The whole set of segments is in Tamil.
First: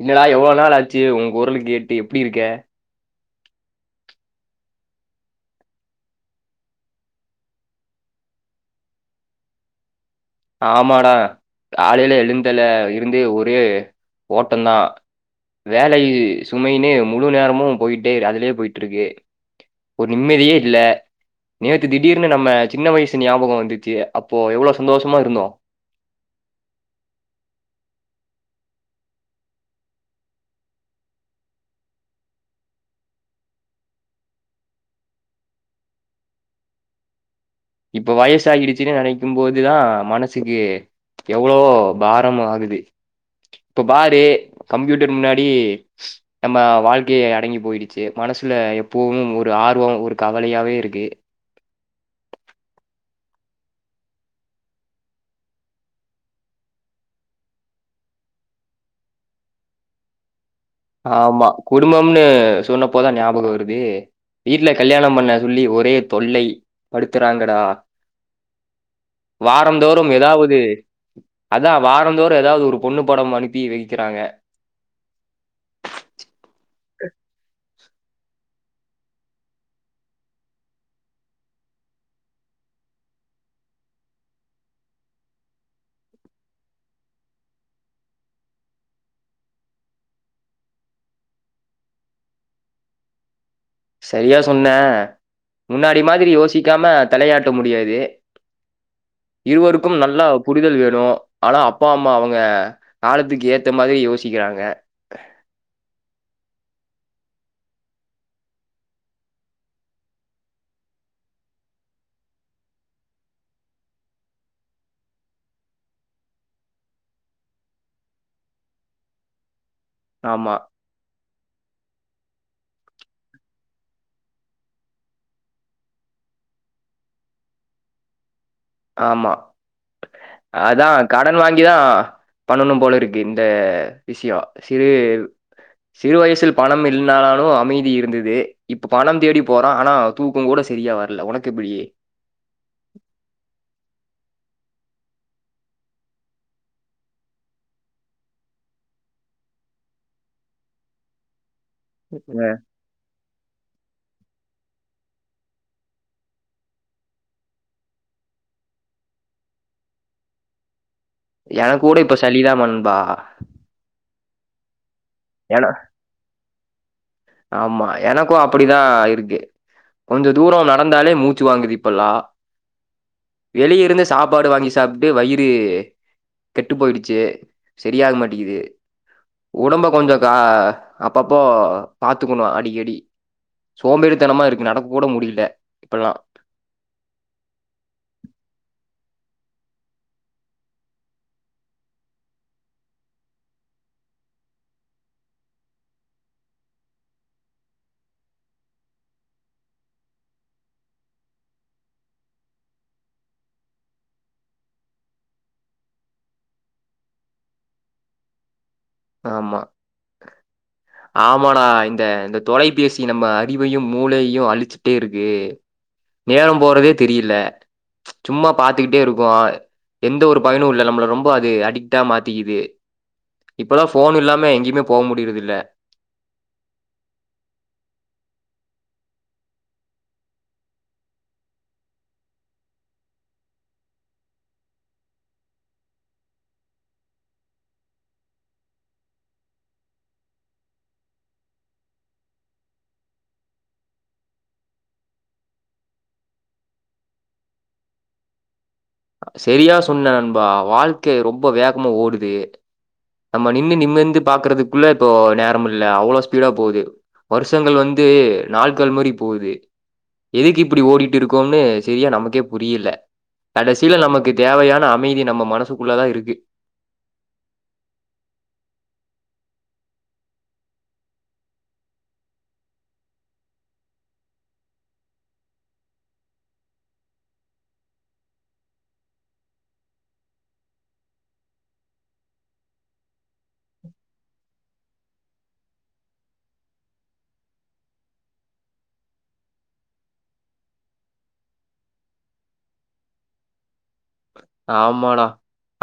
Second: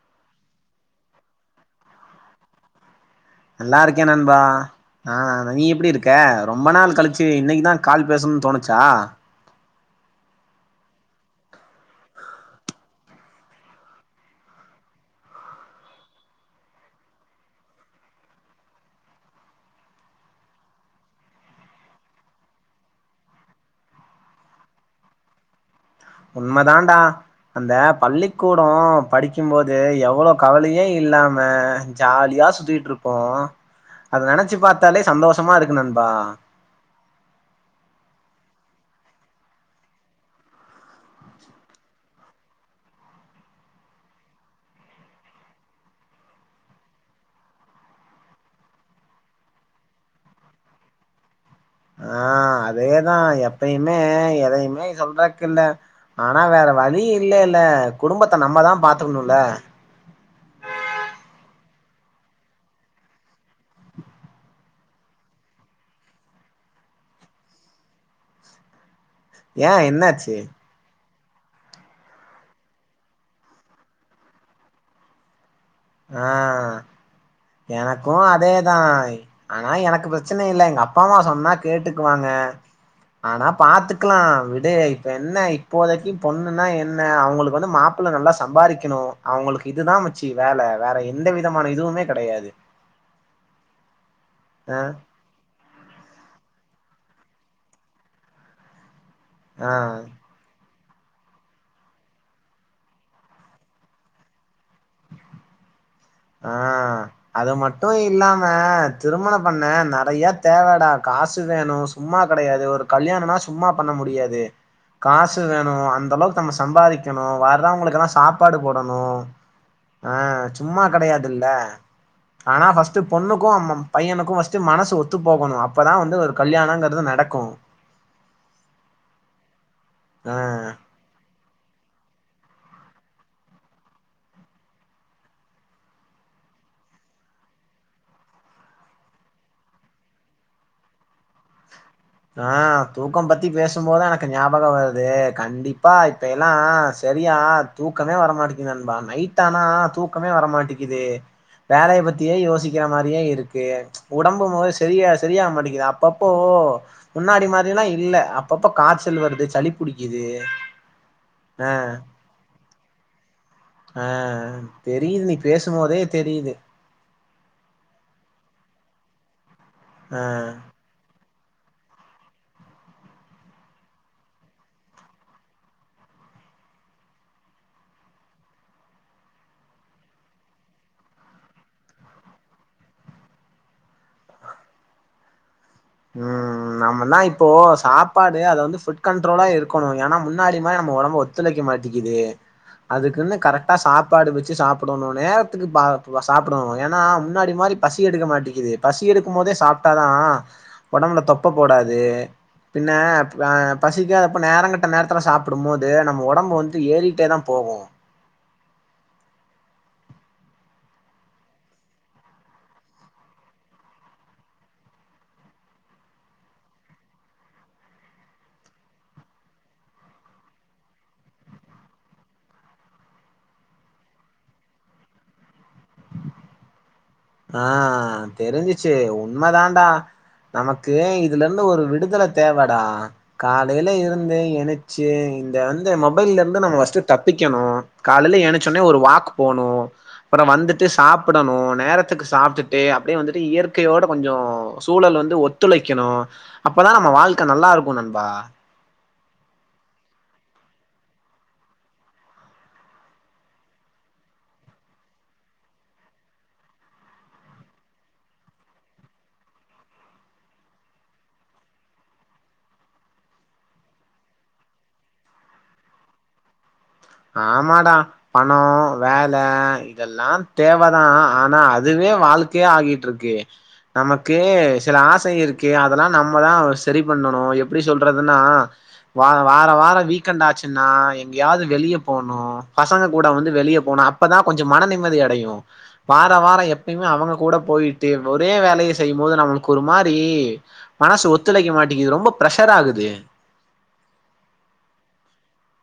இன்னடா எவ்வளவு நாள் ஆச்சு ஒ குரல கேட்டு எப்டி இருக்க நல்லா இருக்கே நண்பா ஆ நீ எப்டி இருக்க ரொம்ப நாள் கழிச்சு இன்னைக்குதா கால் பேசணும்னு தோணுச்சா ஆமாடா காலேல எழுந்தல இருந்து ஒரே ஓட்டந்தா வேல சுமைன்னு முழு நேரமு போயிட்டே அதுலயே போயிட்டு இருக்கு ஒரு நிம்மதியே இல்ல நேத்து திடீர்னு நம்ம சின்ன வயசு ஞாபக வந்துச்சு அப்போ எவ்வள சந்தோஷம் சும்மா இருந்தோ உண்மதான்டா அந்த பள்ளிக்கூடோ படிக்கும்போது எவ்வள கவலயே இல்லாம ஜாலியா சுத்திட்டு இருப்போ அத நெனச்சு பாத்தாலே சந்தோஷமா இருக்கு நண்பா இப்ப வயசாகிடுச்சுன்னு நெனைக்கும் போதுதா மனசுக்கு எவ்ளோ பாரமா ஆகுது இப்ப பாரு கம்ப்யூட்டர் முன்னாடி நம்ம வாழ்க்கய அடங்கி போயிடுச்சு மனசுல எப்பவு ஒரு ஆர்வோ ஒரு கவலையாவே இருக்கு ஆ அதேதா எப்பயுமே எதையுமே சொல்றக்கு இல்ல ஆனா வேற வழி இல்ல இல்ல குடும்பத்த நம்மதா பாத்துக்கணும்ல ஆமா குடும்பம்னு சொன்னப்போ தா ஞாபகம் வருது வீட்ல கல்யாணம் பண்ண சொல்லி ஒரே தொல்லை படுத்துறாங்கடா ஏ வாரந் தோறும் என்னாச்சு எதாவது அதா வாரந்தோறு ஏதாவது ஒரு பொண்ணு படம் அனுப்பி வெக்குறாங்க ஆ ஏனா க்கு அதேதா ஆனா எனக்கு பிரச்சன இல்ல எங்க அப்பா அம்மா சொன்னா கேட்டுக்குவாங்க ஆனா பாத்துக்லா விடு இப்ப என்ன இப்போதைக்கு பொண்ணுன்னா என்ன அவுங்களுக்கு வந்து மாப்ள நல்லா சம்பாரிக்கணு அவுங்களுக்கு இதுதா மச்சி வேல வேற எந்த விதமான இதுவுமே கெடயாது சரியா சொன்னே முன்னாடி மாரி யோசிக்காம தலயாட்ட முடியாது ஆ இருவருக்கும் நல்லா புரிதல் வேண்டும் லோ ஆனா அப்பா அம்மா அவுங்க காலத்துக்கு ஏத்த மாரி யோசிக்கிறாங்க ஆ அது மட்டு இல்லாம திருமண பண்ண நெறைய தேவடா காசு வேணு சும்மா கடையாது ஒரு கல்யாணனா சும்மா பண்ண முடியாது காசு வேணு அந்தளவுக்கு நம்ம சம்பாதிக்கனு வரவீங்களுக்கெல்லா சாப்பாடு போடனு ஆ ஆமா, சும்மா டுல்ல ஆனா ஃபஸ்ட்டு பொண்ணுக்கு அம்மம் பையனுக்கு ஃபஸ்ட்டு மனசு ஒத்து போகனு‌ அப்பதா வந்து ஒரு கல்யாணங்கிறது நடக்கு ஆமா ஆ அதா கடன் வாங்கிதா பண்ணனும் போல இருக்கு இந்த விஷ்யொ சிறு சிறு வயசில் பணம் இல்னானாலு அமைதி இருந்தது இப்ப பணம் தேடி போறோ ஆனா தூக்கங்கூட சரியா வர்ல ஒனக்கெப்புடி? ஆ தூக்கம் பத்தி பேசும்போதா எனக்கு ஞாபக வருது கண்டிப்பா இப்ப எல்லா சரியா தூக்கமே வரமாட்டெக்கி நண்பா நைட்டானா தூக்கமே வரமாட்டிக்கிது வேலைய பத்தியே அ யோசிக்கிற மாரியே இருக்கு ஒடம்பு மொத சரியா சரியாக மாட்டெக்குது அப்பப்போ முன்னாடி மாரில்லா இல்ல அப்பப்ப காச்சல் வருது சளி புடிக்குது ஆ எனக் கூட இப்ப சளிதா நண்பா ஆ ஆ தெரியிது நீ ஏன்னா பேசும்மோதே தெரியிது ஆமா எனக்கு அப்புடிதா இருக்கு ஆ கொஞ்ச தூரொ நடந்தாலே மூ ச்சு வாங்குது இப்பல்லா வெளிய இருந்து சாப்பாடு வாங்கி சாப்ட்டு வயிறு கெட்டு போயிடுச்சு செரியாக மாட்டெக்குது ஒடம்ப கொஞ்சொ கா அப்பப்போ பாத்துக்கனு அடிக்கடி சோம்பேறித்தனமா இருக்கு நடக்க கூட முடில ம் நாமன்னா இப்போ சாப்பாடு அத வந்து ஃபுட் கண்ட்ரோலா இருக்கனு ஏனா முன்னாடி மாரி நம்ம ஒடம்பு ஒத்துழைக்க மாட்டிக்கிது அதுக்குன்னு கரெக்டா சாப்பாடு வச்சு சாப்புடனு நேரத்துக்கு பா சாப்புடனு ஏனா முன்னாடி மாரி பசி எடுக்க மாட்டிக்குது பசி எடுக்கும் மோதே சாப்டாதா ஒடம்புல தொப்ப போடாது பின்ன அ பசிக்காதாப்ப நேரங்கெட்ட நேரத்துல சாப்புடும்மோது நம்ம ஒடம்பு வந்து ஏறிட்டேதா போகு ஆமா ஆமாடா இந்த இந்த தொலைபேசி நம்ம அறிவையு மூளையு அழிச்சுட்டே இருக்கு நேரம் போறதே தெரியில சும்மா பாத்துக்கிட்டே இருக்கோ எந்த ஒரு பயனு இல்ல நம்மள ரொம்ப அது அடிக்டா மாத்திக்கிது இப்பதா ஃபோன் இல்லாம எங்யுமே போ முடியிறதில்ல ஆ தெருஞ்சுச்சு உண்ம தான்டா நமக்கு இதுலந்து ஒரு விடுதல தேவடா காலைல இருந்து எனுச்சு இந்த வந்து மொபைல்லந்து நம்ம ஃபஸ்ட்டு தப்பிக்கனு காலைல எனுச்சோனே ஒரு வாக் போனு அப்புற வந்துட்டு சாப்பிடனு நேர த்துக்கு சாப்டுட்டு அப்டியே வந்துட்டு இயற்கையோட கொஞ்சோ சூழல் வந்து ஒத்துழைக்கனு அப்பதா நம்ம வாழ்க்க நல்லாருக்கு நண்பா சரியா சொன்ன நண்பா வாழ்க்க ரொம்ப வேகமா ஓடுது நம்ம நின்னு நிமிந்து பாக்குறதுக்குள்ள இப்போ நேரமில்ல அவ்ளோ ஸ்பீடா போது வருஷங்கள் வந்து நாள்கள் மாரி போது எதுக்கு இப்டி ஓடிட்டு இருக்கோம்னு சரியா நமக்கே புரியில கடைசில நமக்கு தேவையான அமைதி நம்ம மனசுக்குள்ளதா இருக்கு ஆமாடா பணொ வேல இதெல்லா தேவதா ஆனா அதுவே வாழ்க்கையா ஆகிட்ருக்கு நமக்கு சில ஆசை இருக்கு அதெல்லா நம்மதா சரி பண்ணனு எப்டி சொல்றதுன்னா வா வார வார வீக்கெண்ட் ஆச்சுன்னா எங்யாது வெளிய போனு பசங்க கூட வந்து வெளிய போனு அப்பதா கொஞ்ச மன நிம்மதி அடையு வார வார எப்பய்மே அவுங்க கூட போயிட்டு ஒரே வேலைய செய்யும்மோது நம்மளுக்கு ஒரு மாரி மனசு ஒத்துழைக்க மாட்டிங்குது ரொம்ப பிரஷர் ஆகுது ஆமாடா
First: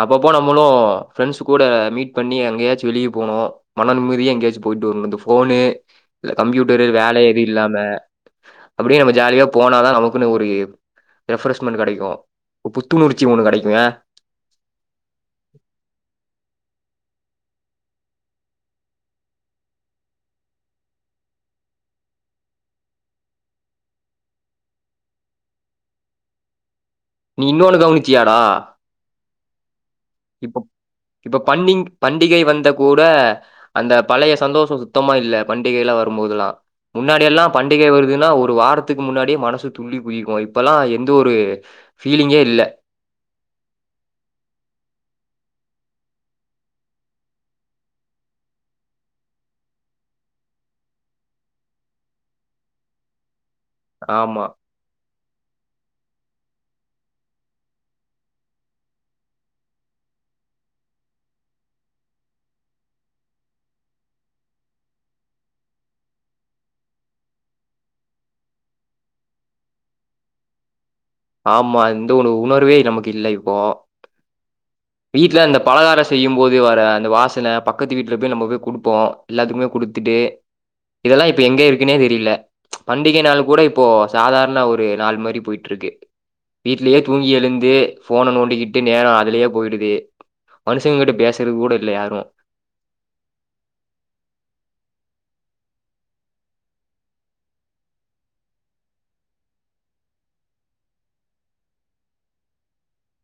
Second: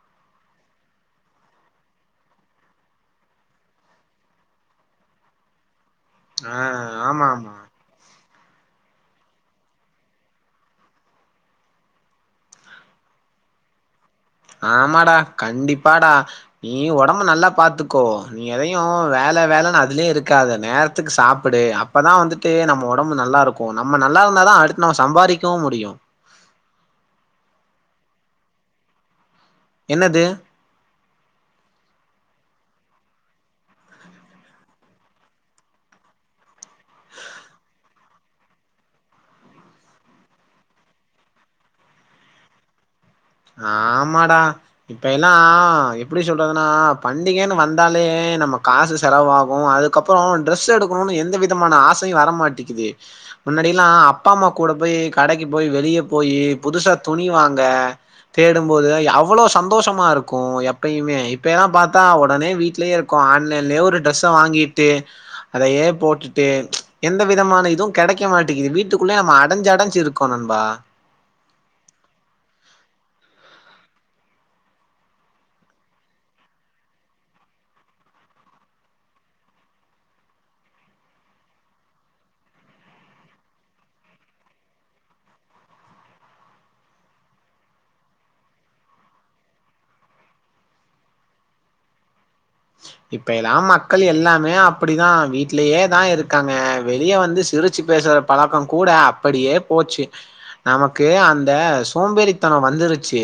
அப்பப்போ நம்மளு ஃப்ரெண்ட்ஸுக் கூட மீட் பண்ணி எங்கயாச்சு வெளிய போனு மன நிம்மதியா எங்யாச்சு போய்ட்டு வர்னு இந்த ஃபோனு இந்த ஆ கம்ப்யூட்டரு வேல ஆமா எது ஆமா இல்லாம அப்டியே நம்ம ஜாலியா போனாதா நமக்குன்னு ஒரு ரெஃப்ரஷ்மெண்ட் கெடைக்கு ஒரு புத்துணர் ச்சி ஒன்னு கெடைக்குங்க ஆமாடா ஒடம்பு நல்லா பாத்துக்கோ நீ எதையு வேல வேலன் அதுலயே இருக்காத நேரத்துக்கு சாப்புடு அப்பதா வந்துட்டு நம்ம ஒடம்பு நல்லாருக்கு நம்ம நல்லாருந்தாதா அடுத் நம்ம சம்பாரிக்கவு முடியு நீ இன்னொன்னு கவனிச்சியாடா? என்னது இப்ப இப்ப பண்டி பண்டிகை வந் த கூட அந்த பழைய சந்தோஷொ சுத்தமா இல்ல பண்டிகைலா வரும்போதுலா முன்னாடியெல்லா பண்டிகை வரு துன்னா ஒரு வாரத்துக்கு முன்னாடியே மனசு துள்ளி குதிக்கு இப்பல்லா எந்த ஒரு ஃபீலிங்கே இல்ல ஆமாடா இப்ப எல்லா எப்பிடி சொல்றதுனா பண்டிகன்னு வந்தாலே நம்ம காசு செலவாகு அதுக்கப்புறொ டிரெஸ் எடுக்கணுன் எந்த விதமான ஆசையு வரமாட்டிக்குது முன்னாடில்லா ஆமா அப்பாம்மா கூட போய் கடைக்கு போய் வெளிய போயி புதுசா துணிவாங்க தேடும்போது அவ்வளோ சந்தோஷமா இருக்கு எப்பயுமே இப்பயெல்லா பாத்தா ஒடனே வீட்லயே இருக்கோ ஆன்லைன்லயே ஒரு ட்ரெஸ்ஸ வாங்கிட்டு அதையே போட்டுட்டு எந்த விதமான இதுவு கெடைக்க மாட்டிக்கிது வீட்டுக்குள்ளயே நம்ம அடஞ்சு அடஞ்சு இருக்கோ நண்பா ஆமா இந்த ஒனு உணர்வே நமக்கு இல்ல இப்போ வீட்ல அந்த பலகார செய்யும் போது வர அந்த வாசன பக்கத்து வீட்ல போய் நம்ம போய் குடுப்போ எல்லாத்துக்குமே குடுத்துட்டு இதெல்லா இப்ப எங்க இருக்குன்னே தெரில பண்டிக நாள் கூட இப்போ சாதாரண ஒரு நாள் மாரி போயிட்ருக்கு வீட்லயே தூங்கி எழுந்து ஃபோன நோண்டிக்கிட்டு நேரொ அதுலயே போயிடு து மனுஷங்க கிட்ட பேசுறது கூட இல்ல யாரு இப்பயெலா மக்கள் எல்லாமே அப்புடிதா வீட்லயே தா இருக்காங்க வெளிய வந்து சிரிச்சு பேசுற பழக்கொ கூட அப்படியே போச்சு நமக்கு அந்த சோம்பேறித்தனொ வந்துருச்சு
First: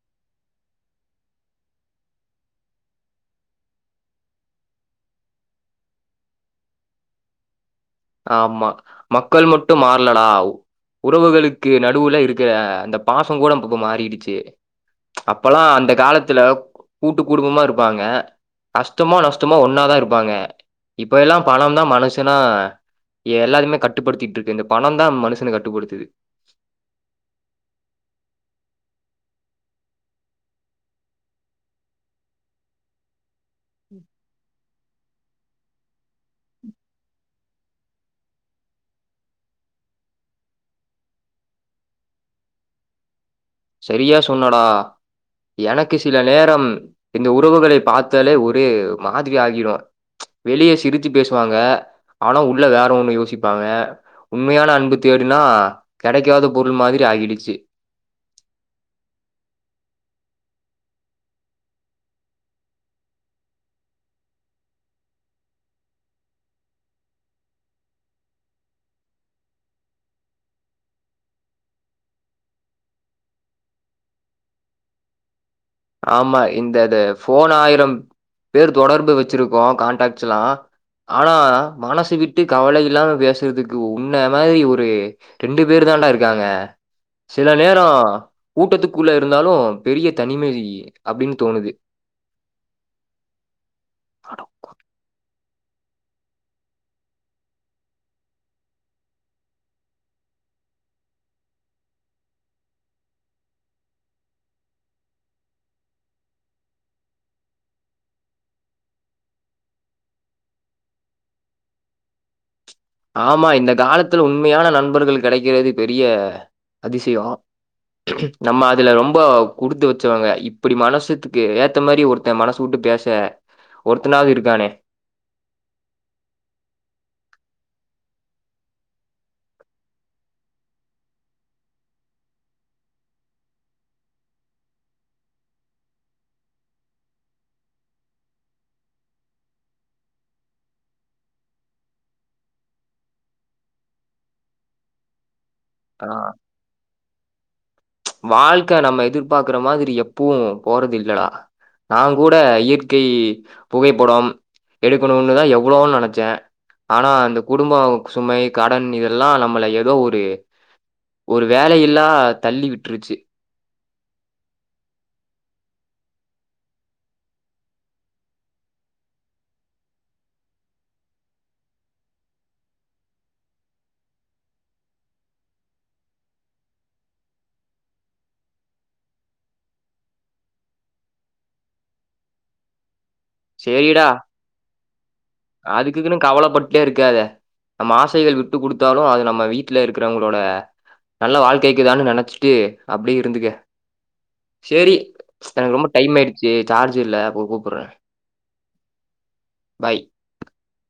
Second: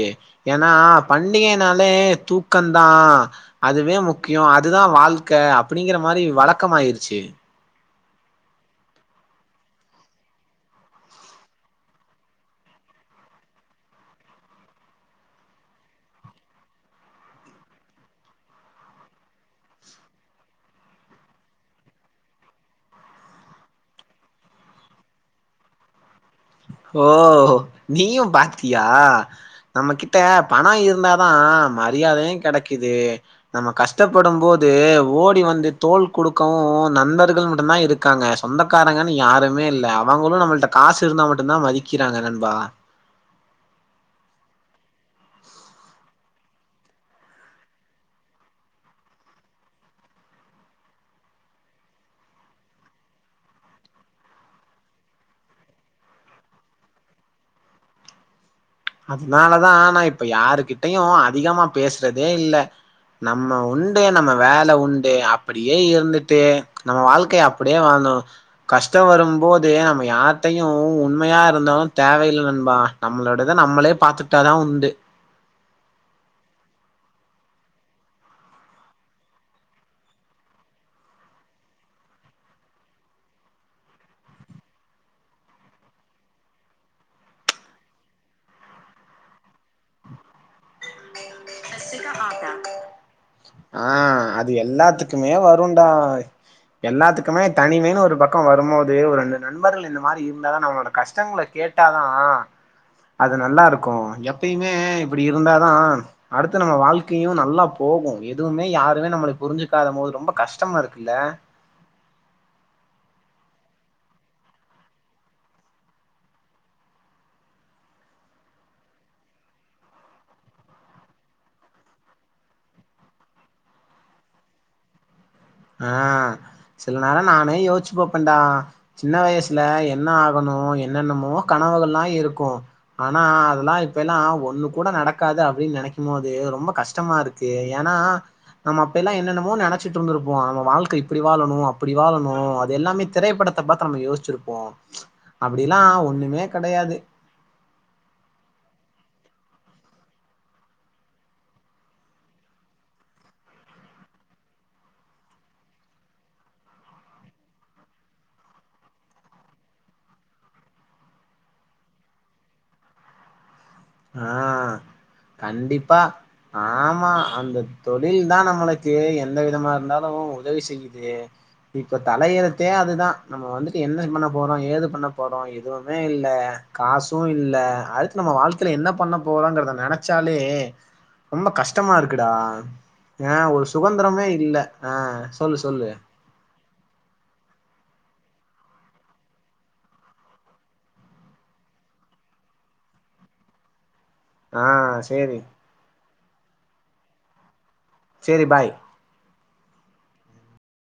ஏனா பண்டிகனாலே தூக்கந்தா அதுவே மு க்கியொ அதுதா வாழ்க்க அப்புடிங்கிற மாரி வழக்கமாயிருச்சு ஆமா மக்கள் மட்டு மாறலடா உறவுகளுக்கு நடுவுல இருக்குற அந்த பாசொங்கூட இப்பப்ப மாறிடுச்சு அப்பல்லா அந்த காலத்துல கூட்டு குடும்பமா இருப்பாங்க கஷ்டமோ நஷ்டமோ ஒன்னாதா இருப்பாங்க இப்ப எல்லா பணந்தா மனஷனா எல்லாரையுமே கட்டுப்படுத்திட்ருக்கு இந்த பணந்தா மனுஷன கட்டுப்படுத்துது ஓ நீயும் பாத்தியா நம்ம கிட்ட பண இருந்தாதா மரியாதையு கடைக்கிது நம்ம கஷ்டப்படும் போது ஓ டி வந்து தோள் குடுக்கவு நண்பர்கள் மட்டுந்தா இருக்காங்க சொந்தக்காரங்கன் யாருமே இல்ல அவுங்களு நம்மகிட்ட காசு இருந்தா மட் டுந்தா மதிக்கிறாங்க நண்பா சரியா சொன்னடா எனக்கு சில நேரம் இந்த உறவுகளை பாத்தாலே ஒரு மாதிரி ஆகிடு வெளிய சிரிச்சு பேசுவாங்க ஆனா உள்ள வேற ஒன்னு யோசிப்பாங்க உண்மையான அன்பு தேடுனா கெடைக்காத பொருள் மாதிரி ஆகிடுச்சு அதுனாலதான நா இப்ப யாருகிட்டையு அதிகமா பேசுறதே இல்ல நம்ம உண்டு நம்ம வேல உண்டு அப்புடியே இருந்துட்டு நம்ம வாழ்க்கை அப்படியே வாழ்ந்தோ கஷ்ட வரும் போது நம்ம யார்டையு உண்மையா இருந்தாலு தேவையில்ல நண்பா நம்மளோ டத நம்மளே பாத்துட்டாதா உண்டு ஆமா இந்தத ஃபோனாயிரம் பேர் தொடர்பு வச்சிருக்கோ கான்டாக்ட்ஸ் எல்லா ஆனா மனசு விட்டு கவல இல்லாம பேசுறதுக்கு உன்ன மாதிரி ஒரு ரெண்டு பேர் தான்டா இருக்காங்க சில நேர கூட்டத்துக்குள்ள இருந்தாலு பெரிய தனிமை அப்டின்னு தோணுது. ஆ அது எல்லாத்துக்குமே வ ருன்டா எல்லாத்துக்குமே தனிமைன் ஒரு பக்க வரும்மோது ஒர் ரெண்டு நண்பர்கள் இந்த மாரி இருந்தாதா நம்மளோட கஷ்டங்கள கேட்டாதா அது நல்லாருக்கு எப் பயுமே இப்பிடி இருந்தாதா அடுத்து நம்ம வாழ்க்கையு நல்லா போகு எதுவுமே யாருமே நம்மள புரிஞ்சுக்காத போது ரொம்ப கஷ்டமா இருக்குல்ல ஆமா இந்த காலத்துல உண்மையான நண்பர்கள் கெடைக்கிறது பெரிய அதிசயொ நம்ம அதுல ரொம்ப குடுத்து வச்சவங்க இப்புடி மனசுத்துக்கு ஏத்த மாரி ஒருத்த மனசு வுட்டு பேச ஒருத்தனாது இருக்கானே ஆ சில நேரொ நானே யோச்சு பாப்பேன்டா சின்ன வயசுல என்ன ஆகனு என்னென்னமோ கனவுகள்லா இருக்கு ஆனா அதுலா இப்பயெல்லா ஒன்னு கூட நடக்காது அப்டின் நெனைக்கும் போது ரொம்ப கஷ்டமா இருக்கு ஏனா நம்ம அப்பயெல்லா என்னென்னமோ நெனச்சிட்டு இருந்துருப் போ நம்ம வாழ்க்க இப்புடி வாழனு அப்புடி வாழனு அது எல்லாமே திரைப்படத்த பாத்து நம்ம யோசிச்சிருப்போ அப்டிலா ஆ ஒன்னுமே கடயாது வாழ்க்க நம்ம எதிர்பாக்குற மாதிரி எப்பவு போறது இல்லடா நா கூட இயற்கை புகைப்படம் எடுக்கணுன்னுதா எவ்வளவொ நெனச்சே ஆனா அந்த குடும்ப சுமை கடன் இதெல்லா நம்மள எதோ ஒரு ஒரு வேலையில்லா தள்ளி விட் ருச்சு ஆ கண்டிப்பா ஆமா அந்த தொழில்தா நம்மளுக்கு எந்த விதமா இருந்தாலு உதவி செய்யிது இப்ப தலையெழுத்தே அதுதா நம்ம வந்துட்டு என்ன பண்ண போறோ ஏது பண்ண போறோ எதுவுமே இல்ல காசு இல்ல அடுத்து நம்ம வாழ் க்கைல என்ன பண்ண போறோங்குறத நனச்சாலே ரொம்ப கஷ்டமா இருக்குடா ஏனா ஒரு சேரிடா சுகந்திரமே இல்ல ஆ சொல்லு சொல்லு டே இருக்காத நம்ம ஆசைகள் விட்டு குடுத்தாலு அது நம்ம வீட்ல இருக்குறவுங்களோட நல்ல வாழ்க்கைக்குதான்னு நெனச்சுட்டு அப்டியே இருந்துக்க சேரி எனக்கு ரொம்ப டைம் ஆயிடு சேரி சார்ஜ் இல்ல அப்ப கூப்புட்றே சேரி பாய் பாய்